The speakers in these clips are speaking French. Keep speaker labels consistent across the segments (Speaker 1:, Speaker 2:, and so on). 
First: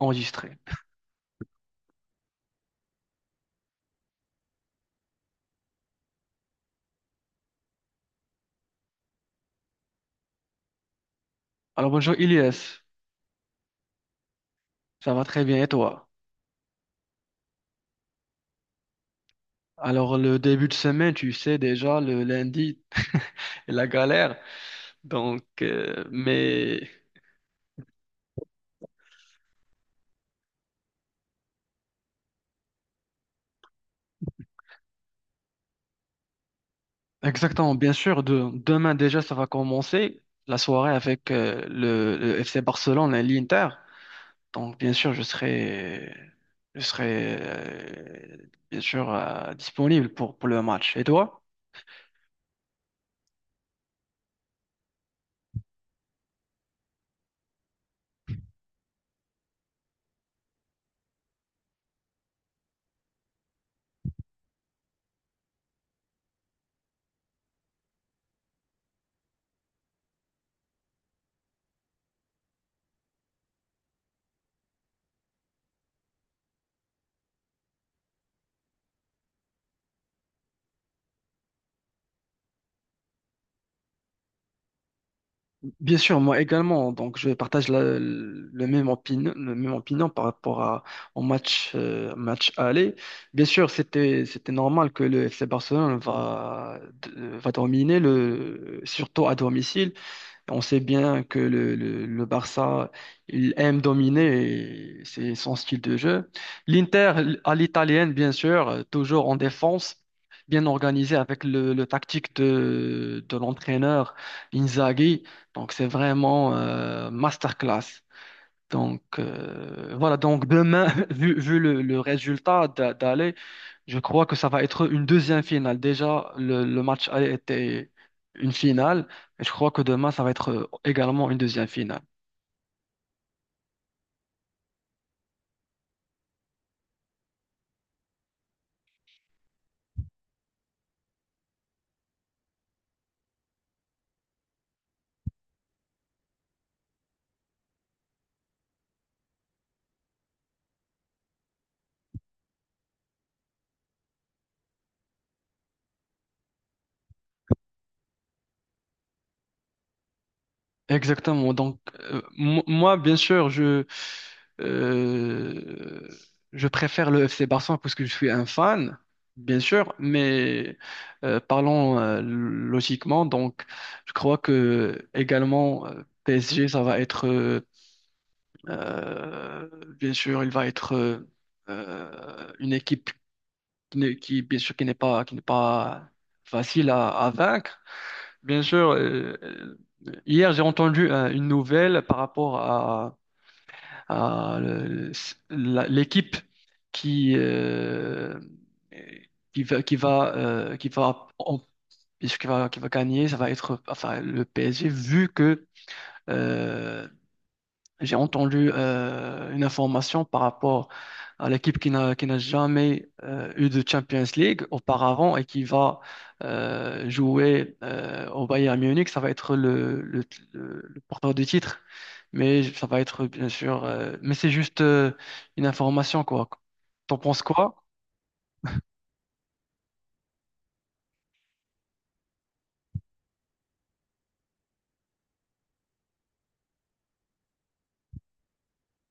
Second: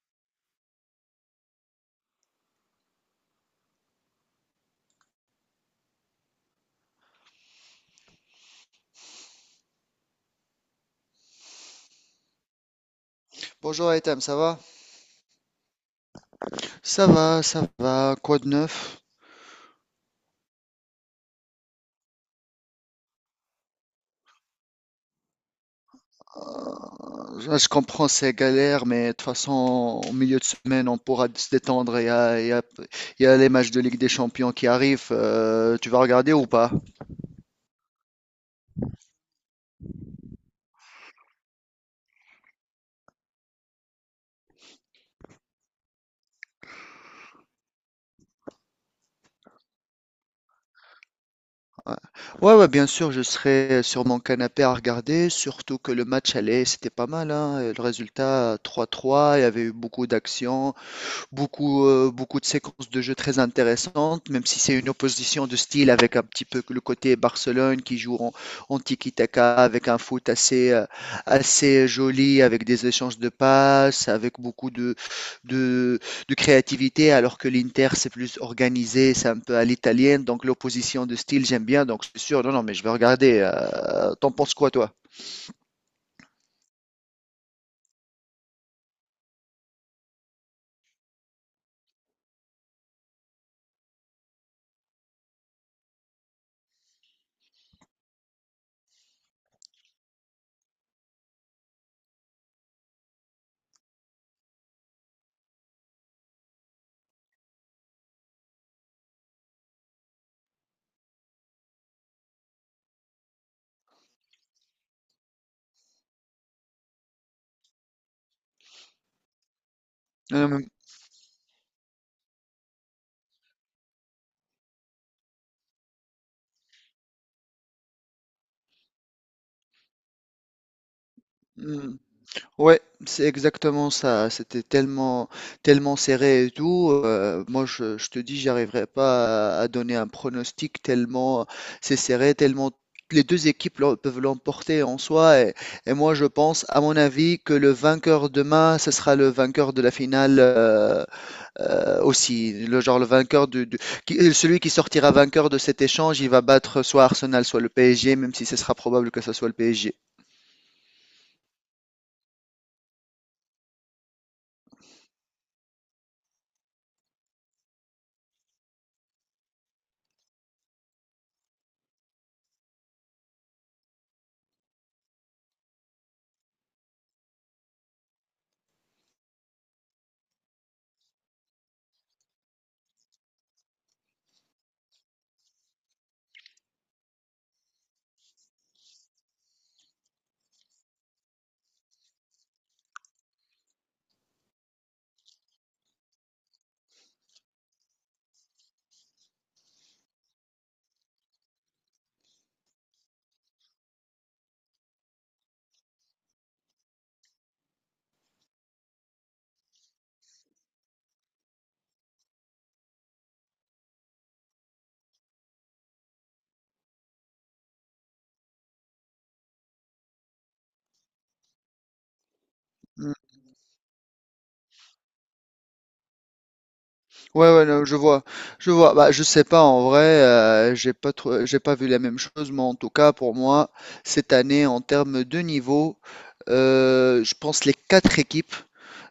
Speaker 1: Enregistré. Alors bonjour Ilyes,
Speaker 2: Bonjour Etam, ça va?
Speaker 1: ça va très bien et toi?
Speaker 2: Ça va, ça va, quoi de neuf?
Speaker 1: Alors le début de semaine, tu sais déjà, le lundi, la galère. Donc, euh, mais
Speaker 2: Je comprends ces galères, mais de toute façon, au milieu de semaine, on pourra se détendre. Il y a, il y a- il y a les matchs de Ligue des Champions qui arrivent. Tu vas regarder ou pas?
Speaker 1: exactement, bien sûr, demain déjà, ça va commencer la soirée avec le FC Barcelone et l'Inter. Donc bien sûr, je serai bien sûr disponible pour le match. Et toi?
Speaker 2: Ouais, ouais, bien sûr, je serai sur mon canapé à regarder, surtout que le match allait, c'était pas mal, hein. Le résultat 3-3, il y avait eu beaucoup d'actions. Beaucoup de séquences de jeu très intéressantes, même si c'est une opposition de style avec un petit peu le côté Barcelone qui joue en, en tiki-taka avec un foot assez joli, avec des échanges de passes, avec beaucoup de, de créativité, alors que l'Inter c'est plus organisé, c'est un peu à l'italienne, donc l'opposition de style j'aime bien, donc c'est sûr, non, non, mais je vais regarder. T'en penses quoi toi?
Speaker 1: Bien sûr, moi également. Donc, je partage le même opinion par rapport au match, match aller. Bien sûr, c'était normal que le FC Barcelone va dominer, le, surtout à domicile. On sait bien que le Barça, il aime dominer, et c'est son style de jeu. L'Inter, à l'italienne, bien sûr, toujours en défense, bien organisé avec le tactique de l'entraîneur Inzaghi. Donc, c'est vraiment masterclass. Donc, voilà. Donc, demain, vu le résultat d'aller, je crois que ça va être une deuxième finale. Déjà, le match aller était une finale. Et je crois que demain, ça va être également une deuxième
Speaker 2: Euh,
Speaker 1: finale.
Speaker 2: Ouais, c'est exactement ça. C'était tellement serré et tout. Moi, je te dis, j'arriverai pas à donner un pronostic tellement c'est serré, tellement les deux équipes peuvent l'emporter en soi. Et moi, je pense, à mon avis, que le vainqueur demain, ce sera le vainqueur de la finale aussi. Le genre le vainqueur qui- celui qui sortira vainqueur de cet échange, il va battre soit Arsenal, soit le PSG, même si ce sera probable que ce soit le PSG.
Speaker 1: Exactement. Donc, moi, bien sûr, euh, je préfère le FC Barcelone parce que je suis un fan, bien sûr, mais parlons logiquement. Donc, je crois que également PSG, ça va être, euh, bien sûr, il va être une équipe qui, bien sûr, qui n'est pas facile à vaincre. Bien sûr, hier j'ai entendu une nouvelle par rapport à l'équipe qui, euh, qui va, qui va, qui va, en- qui va gagner, ça va être enfin, le PSG, vu que euh, j'ai entendu une information par rapport à l'équipe qui n'a jamais eu de Champions League auparavant et qui va jouer au Bayern Munich. Ça va être le porteur du titre, mais ça va être bien sûr. Mais c'est juste une information quoi. T'en penses
Speaker 2: Ouais, ouais,
Speaker 1: quoi?
Speaker 2: non, je vois. Bah, je sais pas en vrai, j'ai pas vu la même chose, mais en tout cas pour moi cette année en termes de niveau, je pense les quatre équipes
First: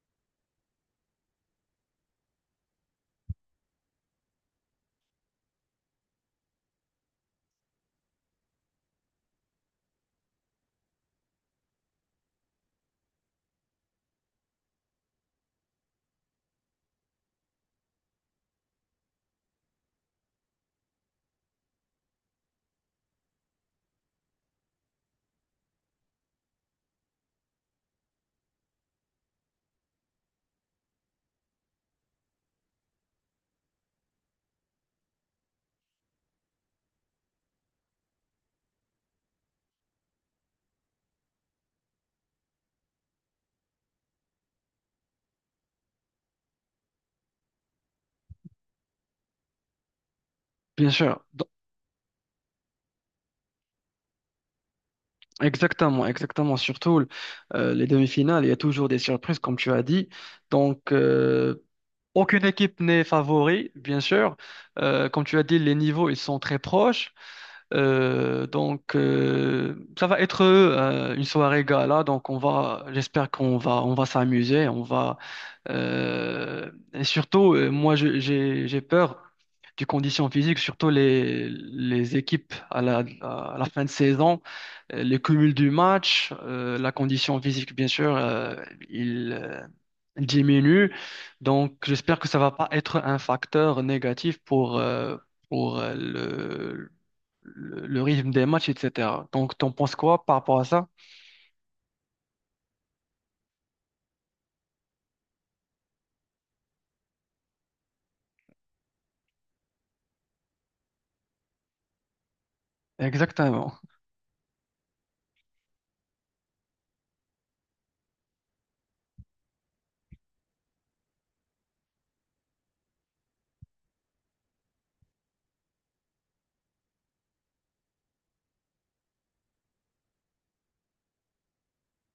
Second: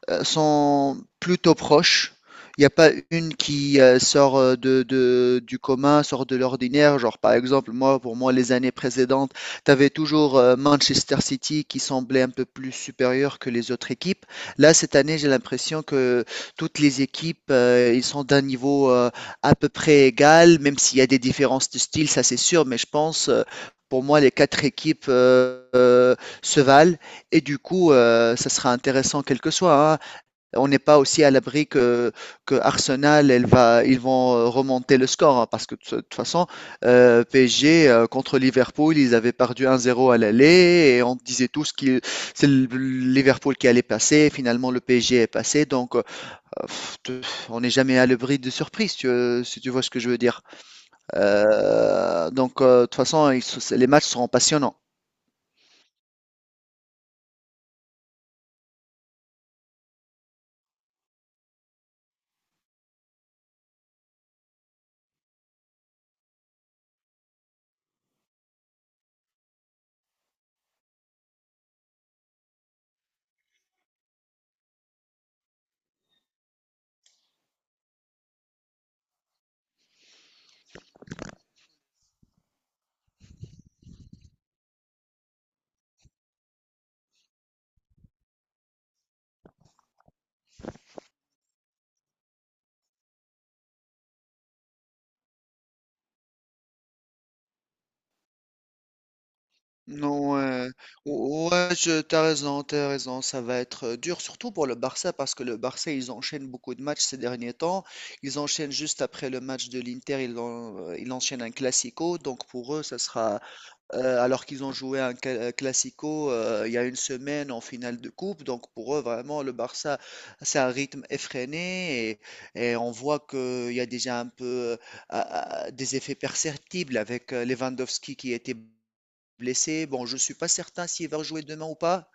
Speaker 2: sont plutôt proches. Il n'y a pas une qui sort de, du commun, sort de l'ordinaire. Genre, par exemple, moi, pour moi, les années précédentes, tu avais toujours Manchester City qui semblait un peu plus supérieur que les autres équipes. Là, cette année, j'ai l'impression que toutes les équipes, ils sont d'un niveau à peu près égal, même s'il y a des différences de style, ça c'est sûr, mais je pense, pour moi, les quatre équipes se valent. Et du coup, ça sera intéressant quel que soit, hein. On n'est pas aussi à l'abri que Arsenal, ils vont remonter le score, hein, parce que de toute façon, PSG contre Liverpool, ils avaient perdu 1-0 à l'aller, et on disait tous que c'est Liverpool qui allait passer, finalement le PSG est passé, donc on n'est jamais à l'abri de surprise, si tu vois ce que je veux dire.
Speaker 1: Bien sûr, Dans-
Speaker 2: De toute façon, ils les matchs seront passionnants.
Speaker 1: Exactement, exactement. Surtout les demi-finales, il y a toujours des surprises, comme tu as dit. Donc, aucune équipe n'est favori, bien sûr. Comme tu as dit, les niveaux, ils sont très proches. Donc, ça va être une soirée gala. Donc, j'espère qu'on on va s'amuser. Et surtout, moi, j'ai peur du condition physique, surtout les équipes à la fin de saison, le cumul du match, la condition physique, bien sûr, il, euh, diminue. Donc, j'espère que ça va pas être un facteur négatif pour le rythme des matchs, etc. Donc, t'en penses quoi
Speaker 2: Non,
Speaker 1: par rapport à
Speaker 2: ouais,
Speaker 1: ça?
Speaker 2: Ouais, t'as raison, ça va être dur, surtout pour le Barça, parce que le Barça, ils enchaînent beaucoup de matchs ces derniers temps. Ils enchaînent juste après le match de l'Inter, ils enchaînent un Classico, donc pour eux, ça sera,
Speaker 1: Exactement.
Speaker 2: alors qu'ils ont joué Classico il y a une semaine en finale de coupe, donc pour eux, vraiment, le Barça, c'est un rythme effréné, et on voit qu'il y a déjà un peu des effets perceptibles avec Lewandowski qui était blessé. Bon, je ne suis pas certain s'il va rejouer demain ou pas.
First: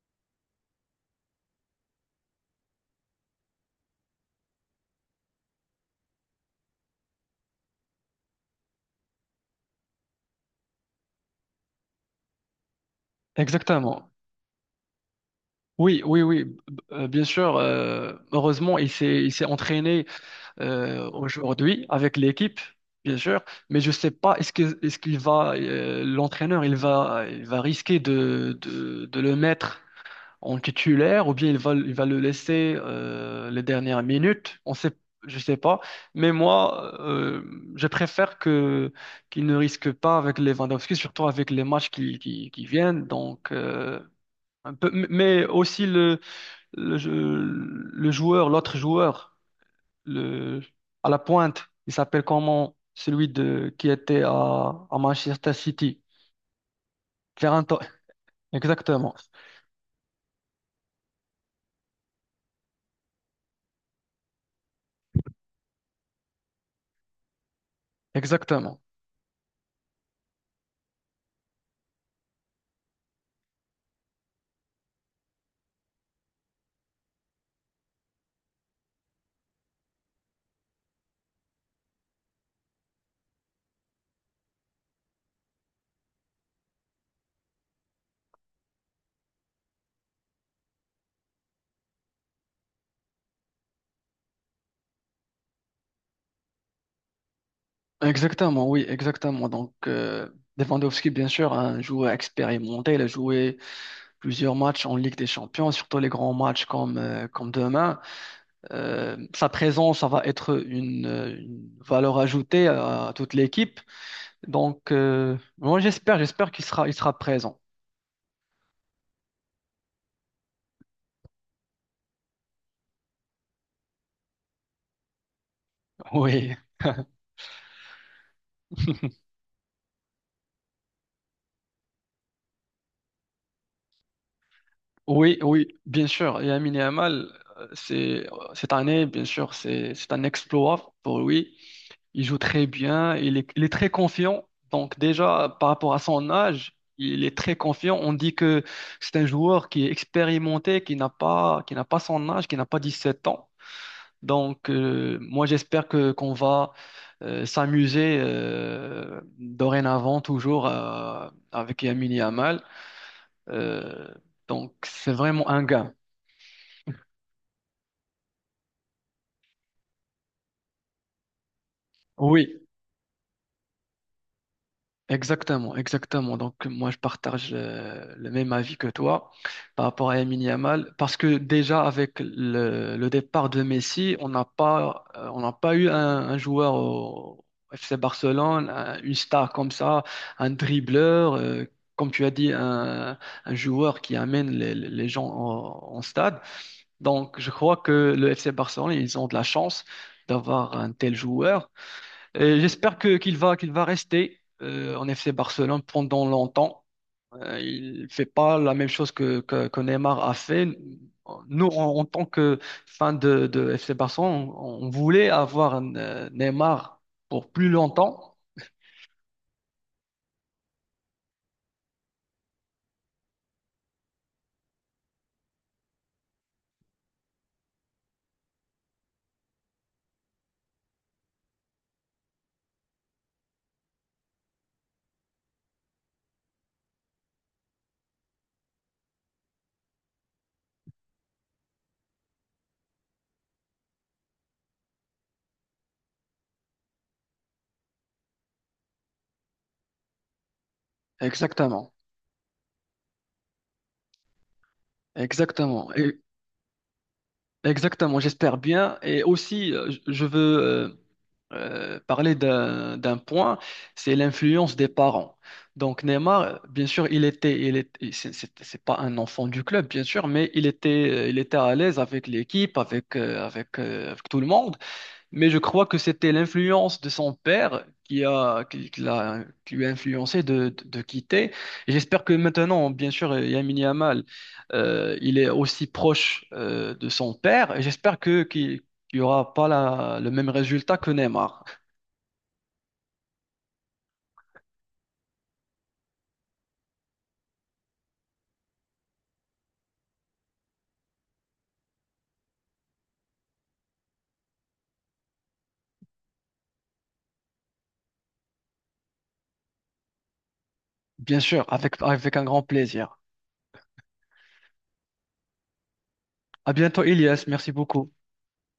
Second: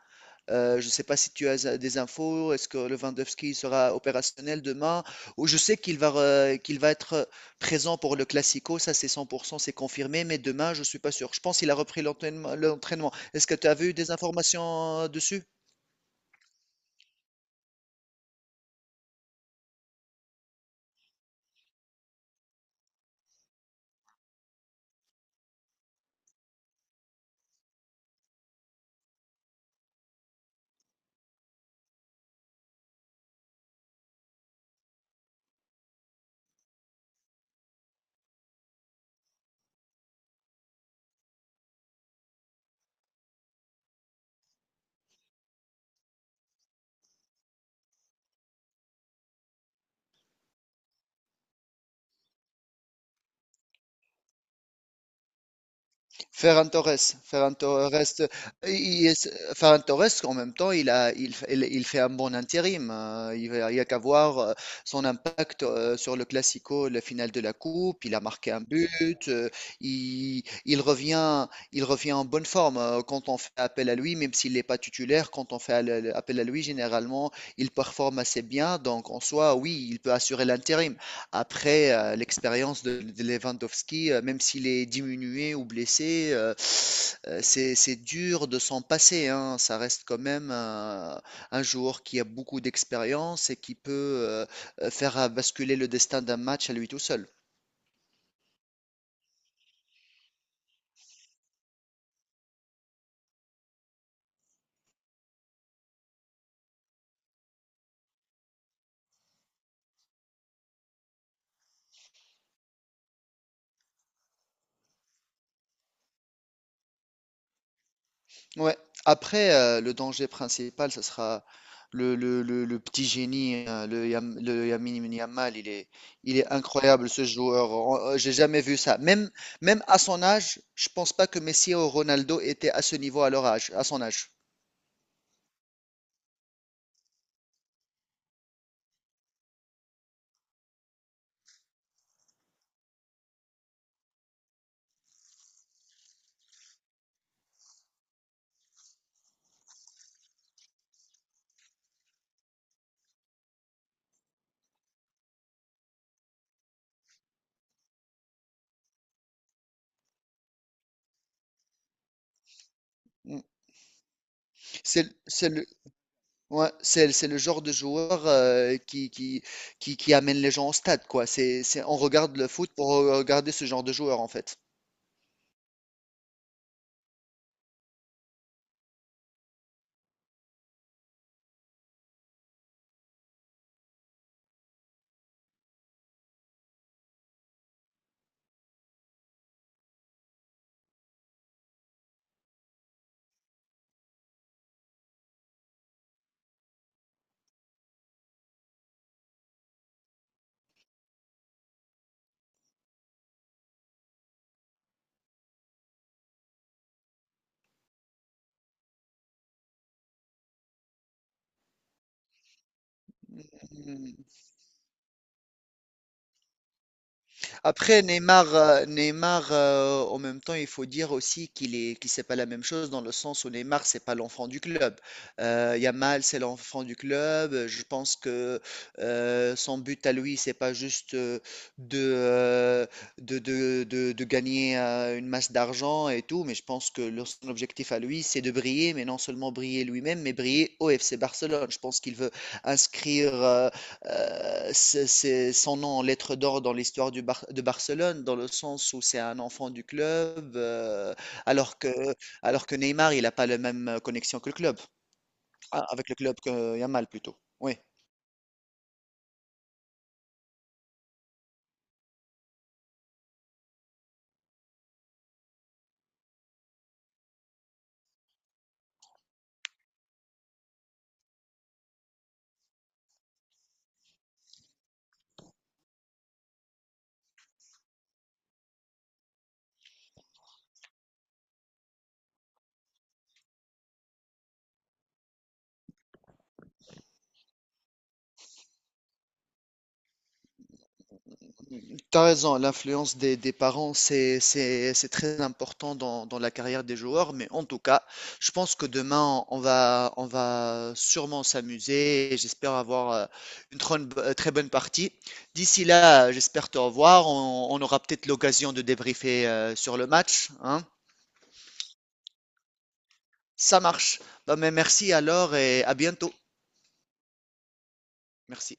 Speaker 2: Je ne sais pas si tu as des infos. Est-ce que Lewandowski sera opérationnel demain? Ou je sais qu'il va être présent pour le Classico. Ça, c'est 100%, c'est confirmé. Mais demain, je ne suis pas sûr. Je pense qu'il a repris l'entraînement. Est-ce que tu as vu
Speaker 1: Exactement.
Speaker 2: des informations dessus?
Speaker 1: Oui, oui, oui, b- Bien sûr. Heureusement, il s'est entraîné aujourd'hui avec l'équipe, bien sûr, mais je sais pas est-ce qu'il va l'entraîneur il va risquer de le mettre en titulaire ou bien il va le laisser les dernières minutes. On sait Je sais pas, mais moi je préfère que qu'il ne risque pas avec Lewandowski, surtout avec les matchs qui viennent donc un peu mais aussi le, le joueur l'autre joueur le, à la pointe, il s'appelle comment celui qui était à Manchester City. Faire
Speaker 2: Ferran
Speaker 1: un
Speaker 2: Torres, il
Speaker 1: Exactement.
Speaker 2: est- Ferran Torres, en même temps, il a, il, f- il fait un bon intérim. Il y a qu'à voir son impact sur le Classico, la finale de la Coupe. Il a marqué un
Speaker 1: Exactement.
Speaker 2: but. Il, il revient, il revient en bonne forme quand on fait appel à lui, même s'il n'est pas titulaire. Quand on fait appel à lui, généralement, il performe assez bien. Donc, en soi, oui, il peut assurer l'intérim. Après, l'expérience de Lewandowski, même s'il est diminué ou blessé, c'est dur de s'en passer, hein. Ça reste quand même un joueur qui a beaucoup d'expérience et qui peut euh, faire basculer le destin d'un match à lui tout seul.
Speaker 1: Exactement, oui, exactement. Donc, Lewandowski, bien sûr, un joueur expérimenté, il a joué plusieurs matchs en Ligue des Champions, surtout les grands matchs comme, comme demain. Sa présence, ça va être une valeur ajoutée à toute l'équipe. Donc, j'espère, j'espère qu'il sera, il sera présent.
Speaker 2: Ouais. Après, le danger principal, ce sera le petit génie, hein, le Lamine Yamal. Il est
Speaker 1: Oui.
Speaker 2: incroyable, ce joueur. J'ai jamais vu ça. Même à son âge, je pense pas que Messi ou Ronaldo étaient à ce niveau à leur âge, à son âge.
Speaker 1: Oui, oui, bien sûr. Et Lamine Yamal, c'est cette année, bien sûr, c'est un exploit pour lui. Il joue très bien, il est très confiant. Donc déjà, par rapport à son âge, il est très confiant. On dit que c'est un joueur qui est expérimenté, qui n'a pas son âge, qui n'a pas 17 ans. Donc moi, j'espère que qu'on va s'amuser dorénavant toujours avec Lamine Yamal.
Speaker 2: Mm.
Speaker 1: Euh, donc
Speaker 2: C'est, le-
Speaker 1: c'est vraiment
Speaker 2: c'est
Speaker 1: un
Speaker 2: le,
Speaker 1: gain.
Speaker 2: ouais, c'est le genre de joueur qui amène les gens au stade, quoi. On regarde le
Speaker 1: Oui,
Speaker 2: foot pour regarder ce genre de joueur, en fait.
Speaker 1: exactement, exactement. Donc moi je partage le même avis que toi par rapport à Lamine Yamal, parce que déjà avec le départ de Messi, on n'a pas eu un joueur au FC Barcelone, une star comme ça, un dribbleur, comme tu as dit, un joueur qui amène les gens en stade. Donc je crois que le FC Barcelone, ils ont de la chance d'avoir un tel joueur. Et j'espère que qu'il va rester en FC Barcelone pendant longtemps. Il fait pas la même chose que Neymar a fait. Nous, en tant que fans de FC
Speaker 2: Mm.
Speaker 1: Barcelone, on voulait avoir Neymar pour plus longtemps.
Speaker 2: Neymar en même temps, il faut dire aussi qu'il- c'est pas la même chose dans le sens où Neymar, c'est pas l'enfant du club. Yamal, c'est l'enfant du club. Je pense que son but à lui, c'est pas juste de, euh, de gagner une masse d'argent et tout, mais je pense que son objectif à lui, c'est de briller, mais non seulement briller lui-même, mais briller au FC Barcelone. Je pense qu'il veut inscrire. C'est son nom en lettres d'or dans l'histoire de Barcelone, dans le sens où c'est un enfant du club, alors que,
Speaker 1: Exactement,
Speaker 2: alors que Neymar, il n'a pas la même connexion que le club. Ah,
Speaker 1: exactement,
Speaker 2: avec le
Speaker 1: Et-
Speaker 2: club que Yamal plutôt. Oui.
Speaker 1: Exactement. J'espère bien. Et aussi, je veux euh, parler d'un point, c'est l'influence des parents. Donc Neymar, bien sûr, il était, il est, il- c'est pas un enfant du club, bien sûr, mais il était à l'aise avec l'équipe, avec, avec tout le monde. Mais je crois que c'était l'influence de son père qui l'a, qui lui a influencé de quitter. Et j'espère que maintenant, bien sûr, Lamine Yamal, il est aussi proche de son père. Et j'espère que qu'il y aura pas le même résultat que Neymar.
Speaker 2: T'as raison, l'influence des parents, c'est très important dans, dans la carrière des joueurs, mais en tout cas, je pense que demain, on va sûrement s'amuser et j'espère avoir très bonne partie. D'ici là, j'espère te revoir. On aura peut-être l'occasion de débriefer sur le match, hein.
Speaker 1: Bien sûr, avec, avec un grand plaisir.
Speaker 2: Ça marche. Bah, mais merci alors et à bientôt.
Speaker 1: À bientôt, Elias. Merci beaucoup.
Speaker 2: Merci.